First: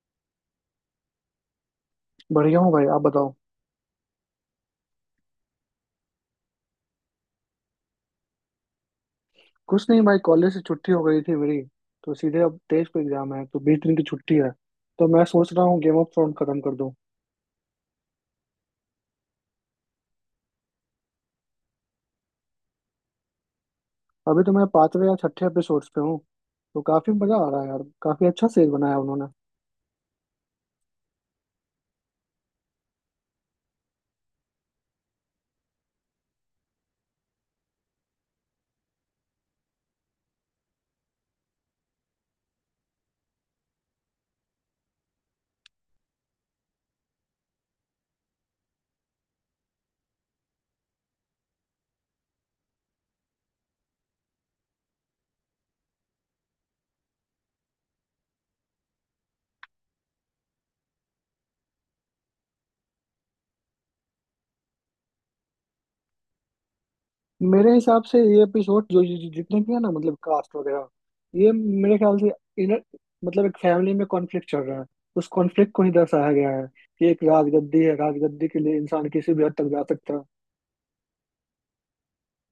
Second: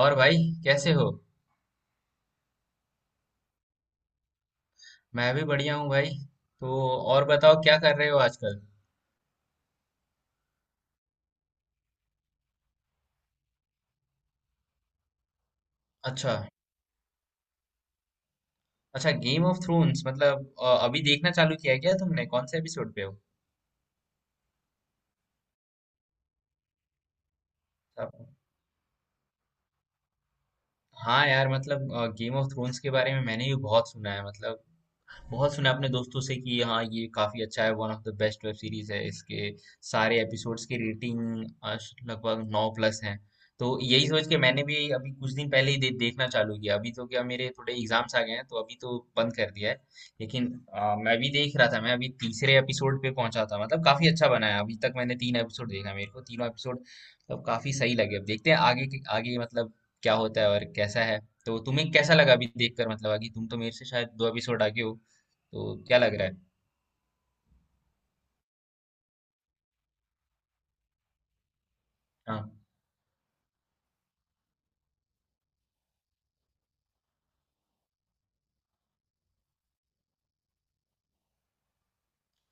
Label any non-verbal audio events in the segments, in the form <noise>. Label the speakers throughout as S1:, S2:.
S1: और भाई कैसे हो।
S2: बढ़िया हूँ भाई। आप बताओ।
S1: मैं भी बढ़िया हूँ भाई। तो और बताओ क्या कर रहे हो आजकल।
S2: कुछ नहीं भाई, कॉलेज से छुट्टी हो गई थी मेरी। तो सीधे अब 23 को एग्जाम है, तो 20 दिन की छुट्टी है। तो मैं सोच रहा हूँ गेम ऑफ थ्रोन
S1: अच्छा,
S2: खत्म कर दूँ।
S1: अच्छा गेम ऑफ थ्रोन्स मतलब अभी देखना चालू किया है क्या तुमने? कौन से एपिसोड पे हो?
S2: अभी तो मैं पांचवे या छठे एपिसोड पे हूँ। तो काफी मजा आ रहा है यार, काफी
S1: अब-
S2: अच्छा सीरीज बनाया उन्होंने।
S1: हाँ यार मतलब गेम ऑफ थ्रोन्स के बारे में मैंने भी बहुत सुना है, मतलब बहुत सुना अपने दोस्तों से कि हाँ ये काफ़ी अच्छा है, one of the best web series है। इसके सारे एपिसोड्स की रेटिंग लगभग 9 प्लस हैं। तो यही सोच के मैंने भी अभी कुछ दिन पहले ही देखना चालू किया। अभी तो क्या मेरे थोड़े एग्जाम्स आ गए हैं तो अभी तो बंद कर दिया है। लेकिन मैं भी देख रहा था, मैं अभी 3रे एपिसोड पे पहुंचा था। मतलब काफ़ी अच्छा बना है, अभी तक मैंने 3 एपिसोड देखा, मेरे को 3नों एपिसोड मतलब काफ़ी सही लगे। अब देखते हैं आगे मतलब क्या होता है और कैसा है। तो तुम्हें कैसा लगा अभी देखकर? मतलब आगे, तुम तो मेरे से शायद 2 एपिसोड आगे हो, तो क्या लग रहा है?
S2: मेरे हिसाब से ये एपिसोड जो जो- जो- जितने भी है ना, मतलब कास्ट वगैरह, ये मेरे ख्याल से
S1: हाँ
S2: इनर, मतलब एक फैमिली में कॉन्फ्लिक्ट चल रहा है। उस कॉन्फ्लिक्ट को ही दर्शाया गया है कि एक राजगद्दी है, राजगद्दी के लिए इंसान किसी भी हद तक जा सकता है।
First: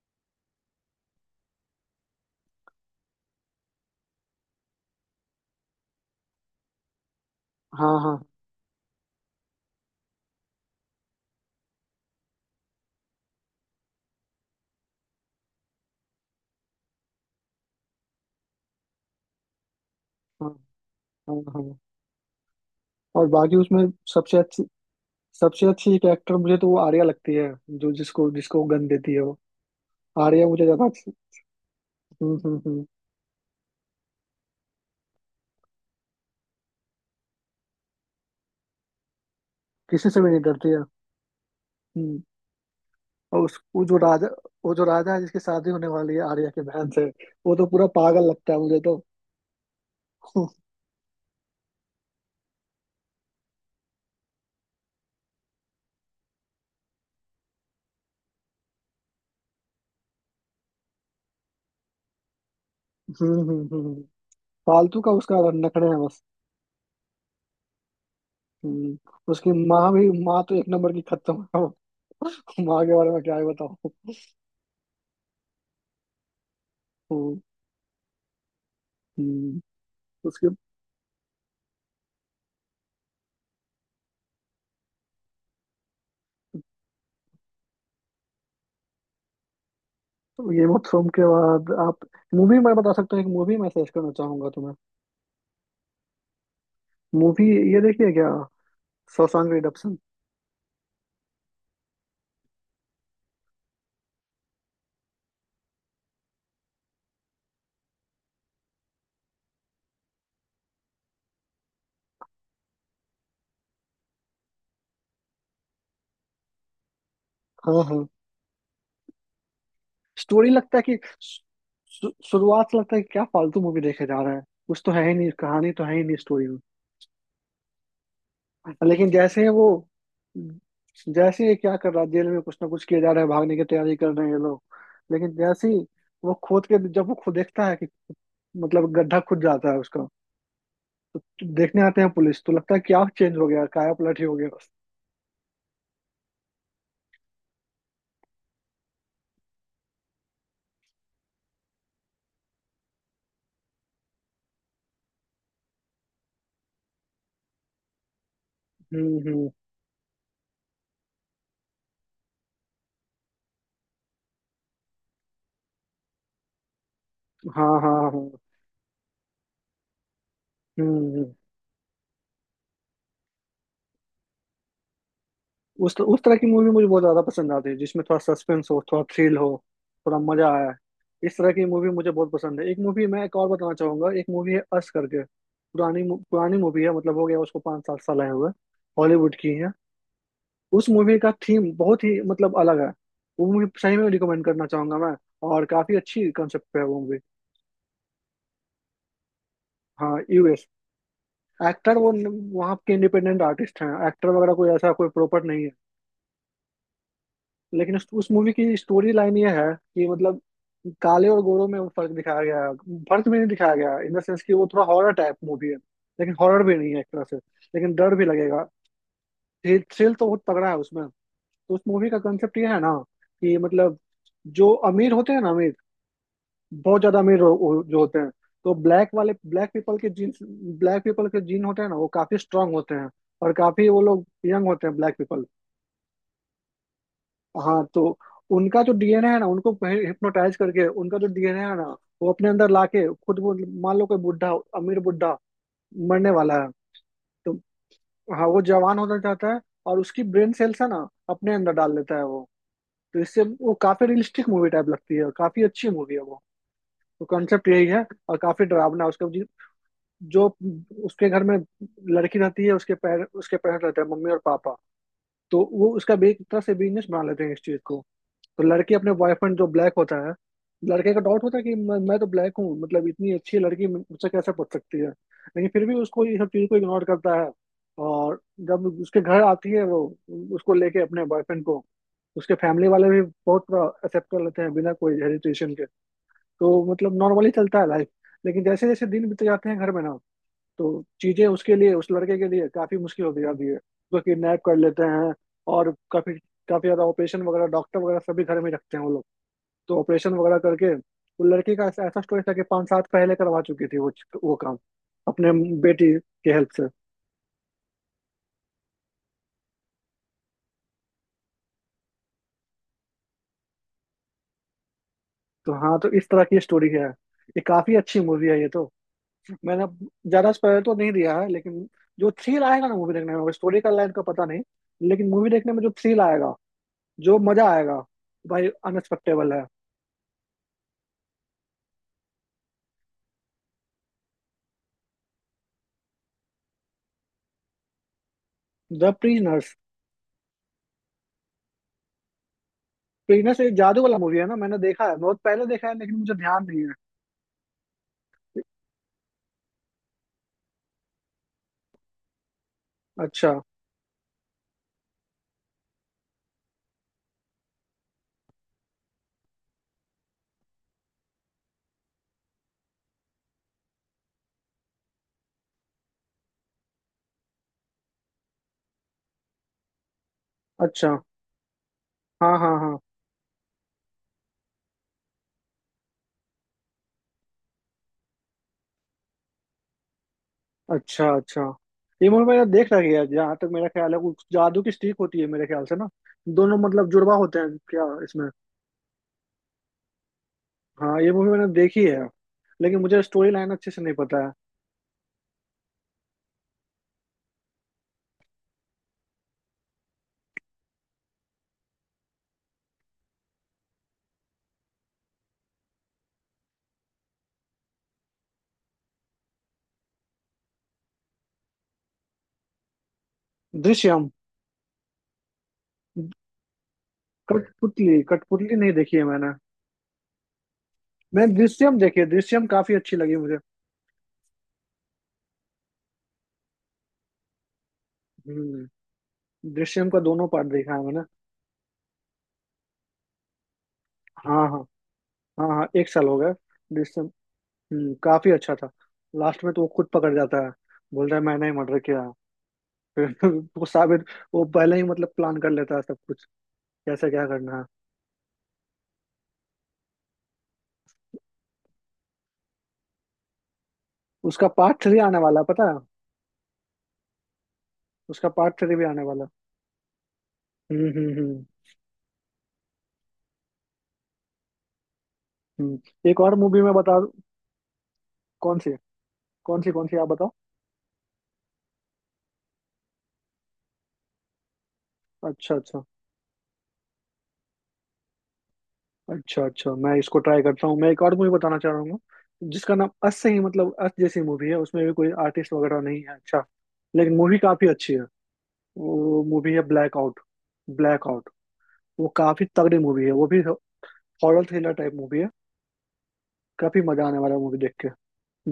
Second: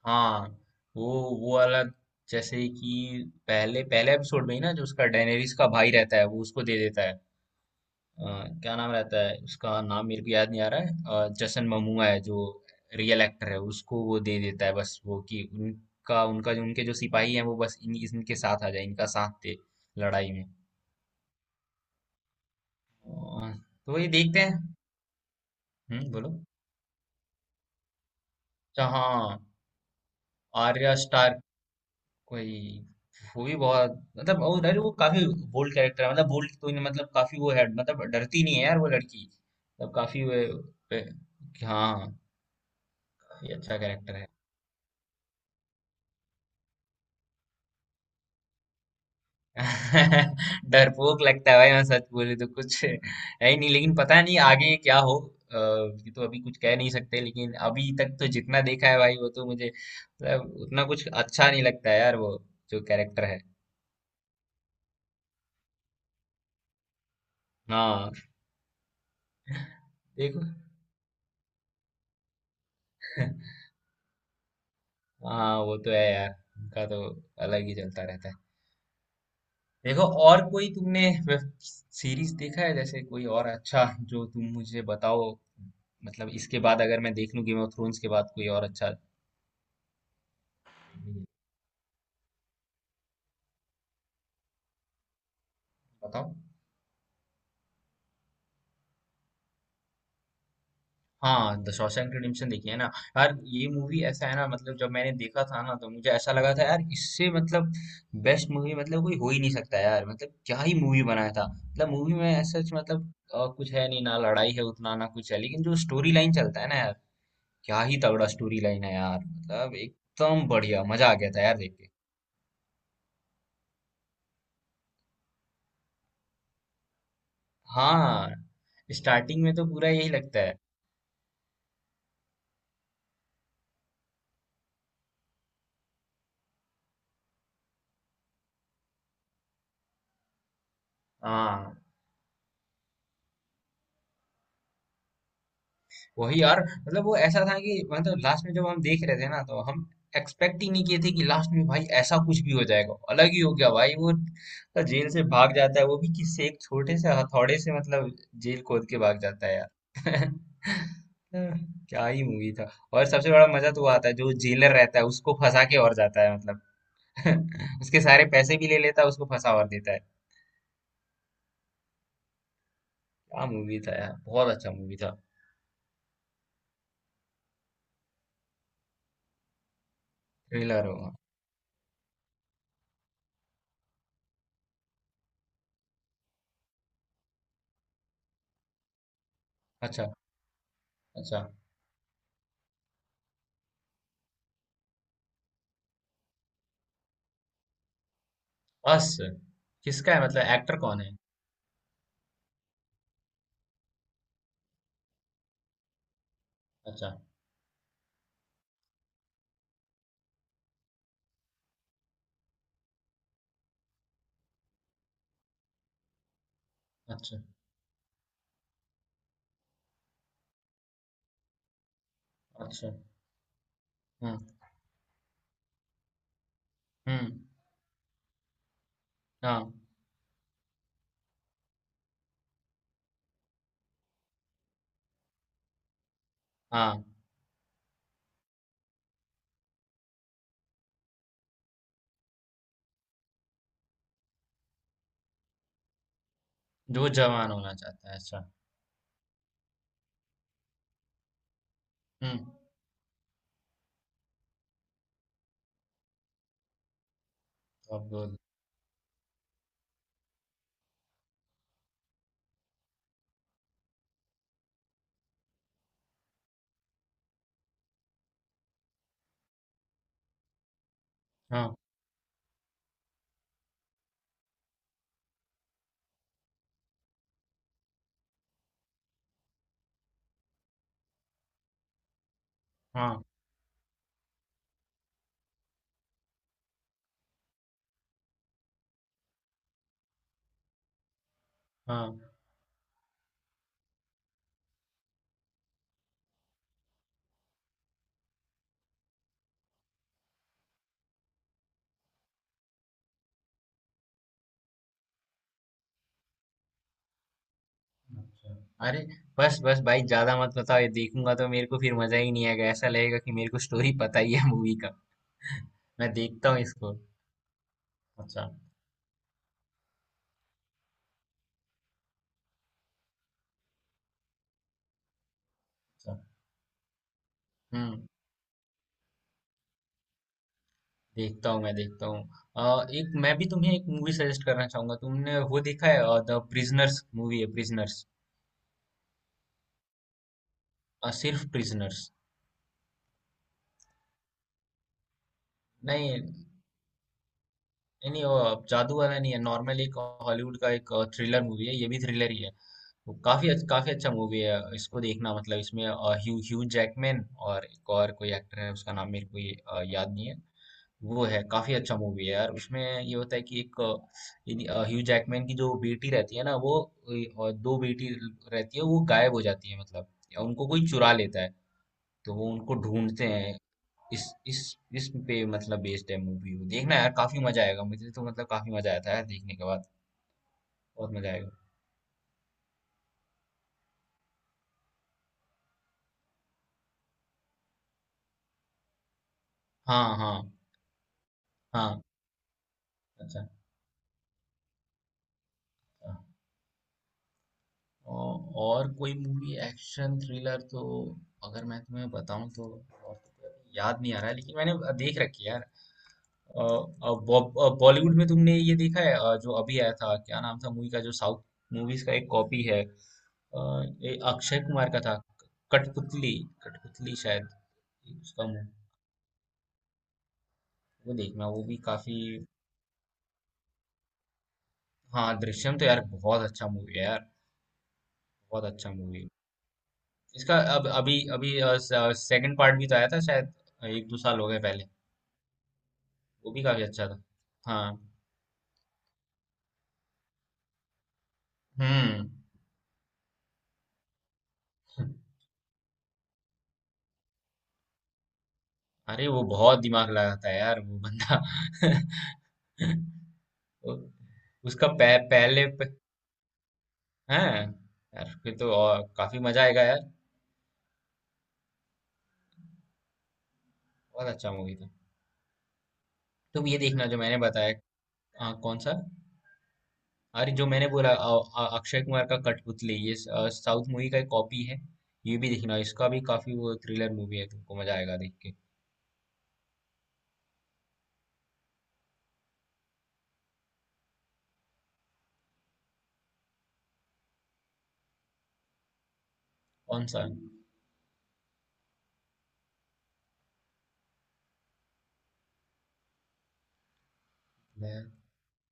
S1: हाँ, वो वो वाला जैसे कि पहले पहले एपिसोड में ही ना, जो उसका डेनेरिस का भाई रहता है वो उसको दे देता है।
S2: हाँ हाँ
S1: अ, क्या नाम रहता है उसका, नाम मेरे को याद नहीं आ रहा है, जसन ममूआ है जो रियल एक्टर है, उसको वो दे देता है, बस वो कि उनका उनका जो उनके जो सिपाही हैं वो बस इन इनके साथ आ जाए, इनका साथ दे लड़ाई में।
S2: हाँ हाँ हाँ।
S1: अ,
S2: और बाकी उसमें
S1: तो ये
S2: सबसे
S1: देखते
S2: अच्छी,
S1: हैं।
S2: सबसे अच्छी एक
S1: हम्म, बोलो।
S2: एक्टर मुझे तो वो आर्या लगती है, जो जिसको जिसको
S1: अच्छा,
S2: गन देती है वो।
S1: हाँ।
S2: आर्या मुझे ज्यादा
S1: आर्या
S2: अच्छी।
S1: स्टार कोई,
S2: हम्म।
S1: वो भी बहुत, मतलब वो अरे वो काफी बोल्ड कैरेक्टर है, मतलब बोल्ड कोई नहीं, मतलब काफी वो है, मतलब डरती नहीं है यार वो लड़की, मतलब
S2: किसी से
S1: काफी
S2: भी
S1: वो
S2: नहीं डरती है।
S1: पे- कि हाँ,
S2: हम्म। और
S1: ये
S2: उस
S1: अच्छा
S2: वो जो
S1: कैरेक्टर
S2: राजा,
S1: है।
S2: वो जो राजा है जिसकी शादी होने वाली है आर्या की बहन से, वो तो पूरा पागल लगता है मुझे तो। <laughs> हम्म
S1: <laughs> डरपोक लगता है भाई, मैं सच बोलूं तो कुछ है ही नहीं, लेकिन पता नहीं आगे क्या हो। ये तो अभी कुछ कह नहीं सकते, लेकिन अभी तक तो जितना देखा है भाई, वो तो मुझे मतलब उतना कुछ अच्छा नहीं लगता है यार, वो जो कैरेक्टर
S2: हम्म
S1: है।
S2: हम्म हम्म, फालतू का उसका नखरे है बस।
S1: हाँ।
S2: हम्म। उसकी माँ भी,
S1: देखो।
S2: माँ तो एक नंबर की खत्म है <laughs> वो। माँ के बारे में क्या ही
S1: <laughs>
S2: बताऊं।
S1: हाँ वो तो है यार, उनका तो
S2: <laughs> हम्म,
S1: अलग ही चलता रहता है।
S2: हम्म।
S1: देखो और
S2: उसकी।
S1: कोई तुमने वेब सीरीज देखा है जैसे, कोई और अच्छा जो तुम मुझे बताओ, मतलब इसके बाद अगर मैं देख लूं गेम ऑफ थ्रोन्स के बाद कोई और अच्छा।
S2: तो गेम ऑफ थ्रोन के बाद आप, मूवी मैं बता सकता हूँ, एक मूवी मैं सजेस्ट करना चाहूंगा तुम्हें।
S1: बताओ।
S2: मूवी ये देखिए, क्या, शॉशैंक रिडेम्पशन।
S1: हाँ, द शॉशैंक रिडेम्पशन देखी है ना। यार ये मूवी ऐसा है ना, मतलब जब मैंने देखा था ना तो मुझे ऐसा लगा था यार इससे मतलब बेस्ट मूवी मतलब कोई हो ही नहीं सकता यार, मतलब क्या ही मूवी बनाया था, मतलब मूवी में सच मतलब कुछ है नहीं ना, लड़ाई है उतना ना कुछ है, लेकिन जो स्टोरी लाइन चलता है ना यार,
S2: हाँ
S1: क्या ही
S2: हाँ।
S1: तगड़ा स्टोरी लाइन है यार, मतलब एकदम
S2: स्टोरी लगता है
S1: बढ़िया,
S2: कि
S1: मजा आ गया था यार देख के।
S2: शुरुआत से लगता है कि क्या फालतू मूवी देखे जा रहा है, कुछ तो है ही नहीं, कहानी तो है ही नहीं स्टोरी में।
S1: हाँ,
S2: लेकिन जैसे
S1: स्टार्टिंग
S2: ही
S1: में तो
S2: वो,
S1: पूरा यही लगता है।
S2: जैसे ये क्या कर रहा है जेल में, कुछ ना कुछ किया जा रहा है, भागने की तैयारी कर रहे हैं ये लोग। लेकिन जैसे ही वो खोद के, जब वो खुद देखता है कि, मतलब गड्ढा खुद जाता है उसका, तो
S1: हाँ,
S2: देखने आते हैं पुलिस, तो लगता है क्या चेंज हो गया, काया पलट ही हो गया बस।
S1: वही यार, मतलब वो ऐसा था कि मतलब लास्ट में जब हम देख रहे थे ना तो हम एक्सपेक्ट ही नहीं किए थे कि लास्ट में भाई ऐसा कुछ भी हो जाएगा, अलग ही हो गया भाई। वो तो जेल से भाग जाता है वो भी किससे, एक छोटे से हथौड़े से, मतलब जेल खोद के भाग जाता
S2: हम्म।
S1: है यार। <laughs> क्या ही मूवी था। और सबसे बड़ा मजा तो वो आता है जो जेलर रहता है उसको फंसा के और जाता है, मतलब
S2: हाँ हाँ
S1: <laughs> उसके
S2: हाँ।
S1: सारे पैसे भी ले लेता है, उसको फंसा और देता है।
S2: हम्म।
S1: क्या मूवी था यार, बहुत अच्छा मूवी था।
S2: उस तरह की मूवी मुझे बहुत ज्यादा पसंद आती है जिसमें थोड़ा सस्पेंस हो, थोड़ा थ्रिल हो, थोड़ा मजा आया।
S1: थ्रिलर होगा।
S2: इस तरह की मूवी मुझे बहुत पसंद है। एक मूवी मैं एक और बताना चाहूंगा, एक मूवी है अस करके, पुरानी पुरानी मूवी है, मतलब हो गया उसको 5 7 साल आए हुए। हॉलीवुड की है।
S1: अच्छा,
S2: उस मूवी का
S1: अच्छा।
S2: थीम बहुत ही मतलब अलग है। वो मूवी सही में रिकमेंड करना चाहूंगा मैं। और काफी अच्छी कंसेप्ट पे है वो मूवी।
S1: अस किसका
S2: हाँ
S1: है, मतलब
S2: यूएस।
S1: एक्टर कौन है?
S2: एक्टर वो वहाँ के इंडिपेंडेंट आर्टिस्ट हैं, एक्टर वगैरह कोई ऐसा कोई प्रॉपर नहीं है।
S1: अच्छा।
S2: लेकिन उस मूवी की स्टोरी लाइन ये है कि मतलब काले और गोरों में वो फर्क दिखाया गया है। फर्क भी नहीं दिखाया गया इन द सेंस, कि वो थोड़ा हॉरर टाइप मूवी है, लेकिन हॉरर भी नहीं है एक तरह से।
S1: अच्छा।
S2: लेकिन डर भी लगेगा। थ्रिल तो बहुत तगड़ा है उसमें। तो उस मूवी का कंसेप्ट ये है
S1: अच्छा।
S2: ना, कि मतलब
S1: हम्म।
S2: जो अमीर होते हैं ना, अमीर बहुत ज्यादा
S1: हम्म।
S2: अमीर जो होते हैं, तो ब्लैक वाले, ब्लैक
S1: हाँ।
S2: पीपल के जीन, ब्लैक पीपल के जीन होते हैं ना, वो काफी स्ट्रांग होते हैं। और काफी वो लोग यंग होते हैं ब्लैक पीपल।
S1: हाँ,
S2: हाँ। तो उनका जो डीएनए है ना, उनको हिप्नोटाइज करके उनका जो डीएनए है ना, वो अपने अंदर लाके खुद वो, मान लो कोई बुढ़ा, अमीर बुढ़ा, मरने वाला है,
S1: जो जवान
S2: तो
S1: होना चाहता है,
S2: हाँ
S1: अच्छा।
S2: वो जवान होना चाहता है, और उसकी ब्रेन सेल्स है ना अपने अंदर डाल लेता है
S1: हम्म।
S2: वो। तो इससे वो काफी रियलिस्टिक मूवी टाइप लगती है और काफी अच्छी मूवी है वो। तो कॉन्सेप्ट यही है
S1: अब
S2: और
S1: बोल।
S2: काफी डरावना है उसका। जो उसके घर में लड़की रहती है, उसके पैर उसके पेरेंट्स रहते हैं, मम्मी और पापा, तो वो उसका एक तरह से बिजनेस बना लेते हैं इस चीज को। तो लड़की अपने बॉयफ्रेंड जो ब्लैक होता है, लड़के का डाउट होता है कि
S1: हाँ।
S2: मैं तो ब्लैक हूँ, मतलब इतनी अच्छी लड़की मुझसे कैसे पूछ सकती है, लेकिन फिर भी उसको ये सब चीज को इग्नोर करता है। और जब उसके घर आती है वो, उसको लेके अपने बॉयफ्रेंड को, उसके फैमिली वाले भी
S1: हाँ।
S2: बहुत एक्सेप्ट कर लेते हैं बिना कोई हेजिटेशन के। तो मतलब नॉर्मली चलता है लाइफ। लेकिन जैसे जैसे दिन बीते जाते हैं घर में ना, तो चीजें उसके लिए, उस
S1: हाँ।
S2: लड़के के लिए काफी मुश्किल होती जाती है, उसको किडनैप कर लेते हैं। और काफी, काफी ज्यादा ऑपरेशन वगैरह, डॉक्टर वगैरह सभी घर में रखते हैं वो लोग। तो ऑपरेशन वगैरह करके वो लड़की का, ऐसा ऐसा स्टोरी था कि 5 साल पहले करवा चुकी थी वो काम, अपने बेटी के हेल्प से।
S1: अच्छा। अरे बस बस भाई, ज्यादा मत बताओ, ये देखूंगा तो मेरे को फिर मजा ही नहीं आएगा, ऐसा लगेगा कि मेरे को स्टोरी पता ही है मूवी का।
S2: तो हाँ, तो
S1: मैं
S2: इस तरह
S1: देखता हूँ
S2: की स्टोरी
S1: इसको।
S2: है। ये काफी अच्छी
S1: अच्छा।
S2: मूवी है ये तो। मैंने ज्यादा स्पॉइलर तो नहीं दिया है, लेकिन जो थ्रिल आएगा ना मूवी देखने में, स्टोरी का लाइन का पता नहीं, लेकिन मूवी देखने में जो
S1: अच्छा।
S2: थ्रिल आएगा, जो मजा आएगा,
S1: हम्म।
S2: भाई अनएक्सपेक्टेबल है।
S1: देखता हूँ, मैं देखता हूँ। एक मैं भी तुम्हें एक मूवी सजेस्ट करना चाहूंगा, तुमने वो देखा है द प्रिजनर्स? मूवी है प्रिजनर्स,
S2: द प्रीनर्स।
S1: सिर्फ प्रिजनर्स।
S2: प्रीनर्स एक जादू वाला मूवी है ना, मैंने देखा है, बहुत पहले देखा है,
S1: नहीं
S2: लेकिन मुझे
S1: नहीं,
S2: ध्यान नहीं है।
S1: नहीं, वो जादू वाला नहीं है, नॉर्मल एक हॉलीवुड का एक थ्रिलर मूवी है, ये भी थ्रिलर ही है। वो काफी
S2: अच्छा।
S1: काफी अच्छा मूवी है, इसको देखना, मतलब इसमें ह्यू ह्यू जैकमैन और एक और कोई एक्टर है उसका नाम मेरे को याद नहीं है। वो है काफी अच्छा मूवी है यार, उसमें ये होता है कि एक ह्यू जैकमैन की जो बेटी रहती है ना वो और दो बेटी रहती है, वो गायब हो जाती है, मतलब या उनको कोई चुरा
S2: अच्छा।
S1: लेता है, तो वो
S2: हाँ
S1: उनको
S2: हाँ हाँ।
S1: ढूंढते हैं। इस इस इस पे मतलब बेस्ड है मूवी। वो देखना यार, काफी मजा आएगा, मुझे तो मतलब काफी मजा आया था यार देखने के बाद, बहुत
S2: अच्छा
S1: मजा आएगा।
S2: अच्छा। ये मूवी मैंने देख रखी है, जहाँ तक मेरा ख्याल है कुछ जादू की स्टिक होती है मेरे ख्याल से ना। दोनों मतलब जुड़वा होते हैं क्या इसमें।
S1: हाँ हाँ
S2: हाँ ये मूवी मैंने
S1: हाँ।
S2: देखी है। लेकिन मुझे
S1: अच्छा।
S2: स्टोरी लाइन अच्छे से नहीं पता है।
S1: हाँ। और कोई मूवी एक्शन थ्रिलर तो अगर मैं तुम्हें बताऊं तो, और तो कोई अभी याद नहीं आ रहा है, लेकिन मैंने देख रखी है यार। अ, बॉलीवुड में तुमने ये देखा है जो अभी आया था, क्या नाम था मूवी का जो साउथ मूवीज का एक कॉपी है ये
S2: दृश्यम।
S1: अक्षय कुमार का था। कठपुतली, कठपुतली शायद।
S2: कठपुतली,
S1: उसका मु-
S2: कठपुतली नहीं देखी है मैंने।
S1: वो देखना,
S2: मैंने
S1: वो भी
S2: दृश्यम
S1: काफी।
S2: देखी है, दृश्यम काफी अच्छी लगी मुझे।
S1: हाँ दृश्यम तो यार बहुत अच्छा मूवी है यार, बहुत अच्छा
S2: हम्म।
S1: मूवी।
S2: दृश्यम का दोनों
S1: इसका
S2: पार्ट
S1: अब
S2: देखा है
S1: अभी
S2: मैंने।
S1: अभी सेकंड पार्ट भी तो आया था शायद, 1 2 साल हो गए
S2: हाँ हाँ।
S1: पहले।
S2: हाँ हाँ एक साल हो
S1: वो
S2: गया।
S1: भी काफी अच्छा
S2: जिससे।
S1: था। हाँ।
S2: काफी अच्छा था। लास्ट में तो वो खुद पकड़ जाता है, बोल रहा है मैंने ही मर्डर किया, फिर <laughs> वो साबित, वो पहले ही
S1: हम्म।
S2: मतलब प्लान कर लेता है सब कुछ, कैसे क्या करना है।
S1: अरे वो बहुत दिमाग लगाता है यार वो बंदा। <laughs> उ-
S2: उसका
S1: उसका
S2: पार्ट
S1: पह,
S2: थ्री आने वाला है,
S1: पहले प,
S2: पता है।
S1: हाँ यार
S2: उसका
S1: फिर तो
S2: पार्ट थ्री
S1: और
S2: भी आने
S1: काफी
S2: वाला है।
S1: मजा आएगा यार।
S2: हम्म।
S1: बहुत अच्छा मूवी था।
S2: हम्म। एक और
S1: तुम ये
S2: मूवी में
S1: देखना
S2: बता।
S1: जो मैंने बताया।
S2: कौन
S1: कौन सा?
S2: सी। कौन सी, कौन सी आप बताओ।
S1: अरे जो मैंने बोला अक्षय कुमार का कठपुतली, ये साउथ मूवी का एक कॉपी है, ये भी
S2: अच्छा
S1: देखना,
S2: अच्छा।
S1: इसका भी काफी वो थ्रिलर मूवी है, तुमको मजा आएगा देख के।
S2: अच्छा अच्छा मैं इसको ट्राई करता हूँ। मैं एक और मूवी बताना चाह रहा हूँ, जिसका नाम अस से ही, मतलब अस जैसी मूवी है, उसमें भी कोई आर्टिस्ट वगैरह नहीं है, अच्छा, लेकिन मूवी काफी अच्छी है। वो मूवी है
S1: कौन
S2: ब्लैक
S1: सा?
S2: आउट। Black out. वो काफी तगड़ी मूवी है वो भी, हॉरर थ्रिलर टाइप मूवी है। काफी मजा आने वाला है मूवी देख के।
S1: मैं-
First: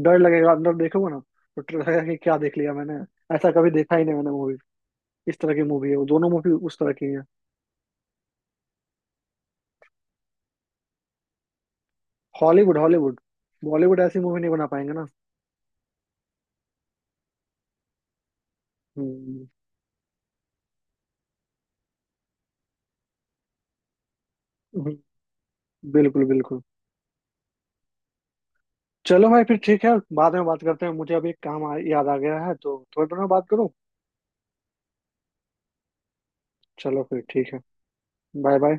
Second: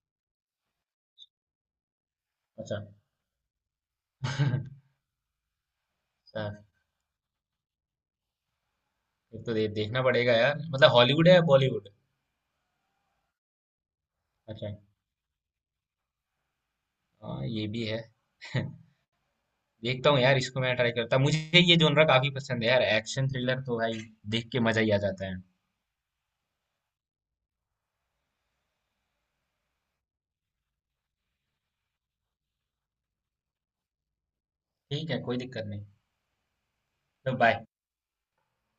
S2: डर लगेगा, अंदर देखोगे ना तो डर लगेगा कि क्या देख लिया
S1: अच्छा।
S2: मैंने। ऐसा कभी देखा ही नहीं
S1: <laughs>
S2: मैंने
S1: अच्छा,
S2: मूवी, इस तरह की मूवी है वो, दोनों मूवी उस तरह की है।
S1: ये तो देखना पड़ेगा यार। मतलब हॉलीवुड है या बॉलीवुड?
S2: Hollywood Hollywood. बॉलीवुड ऐसी मूवी नहीं बना
S1: अच्छा।
S2: पाएंगे ना।
S1: हाँ ये भी है। <laughs>
S2: हम्म।
S1: देखता हूँ यार, इसको मैं ट्राई करता, मुझे ये जोनरा काफी पसंद है यार, एक्शन थ्रिलर तो भाई देख के मजा ही
S2: हम्म,
S1: आ जाता है।
S2: बिल्कुल बिल्कुल। चलो भाई फिर ठीक है, बाद में बात करते हैं, मुझे अभी एक काम याद आ गया है, तो थोड़ी देर में बात करूँ।
S1: ठीक है, कोई दिक्कत नहीं।
S2: चलो फिर
S1: तो
S2: ठीक है।
S1: बाय।
S2: Bye bye.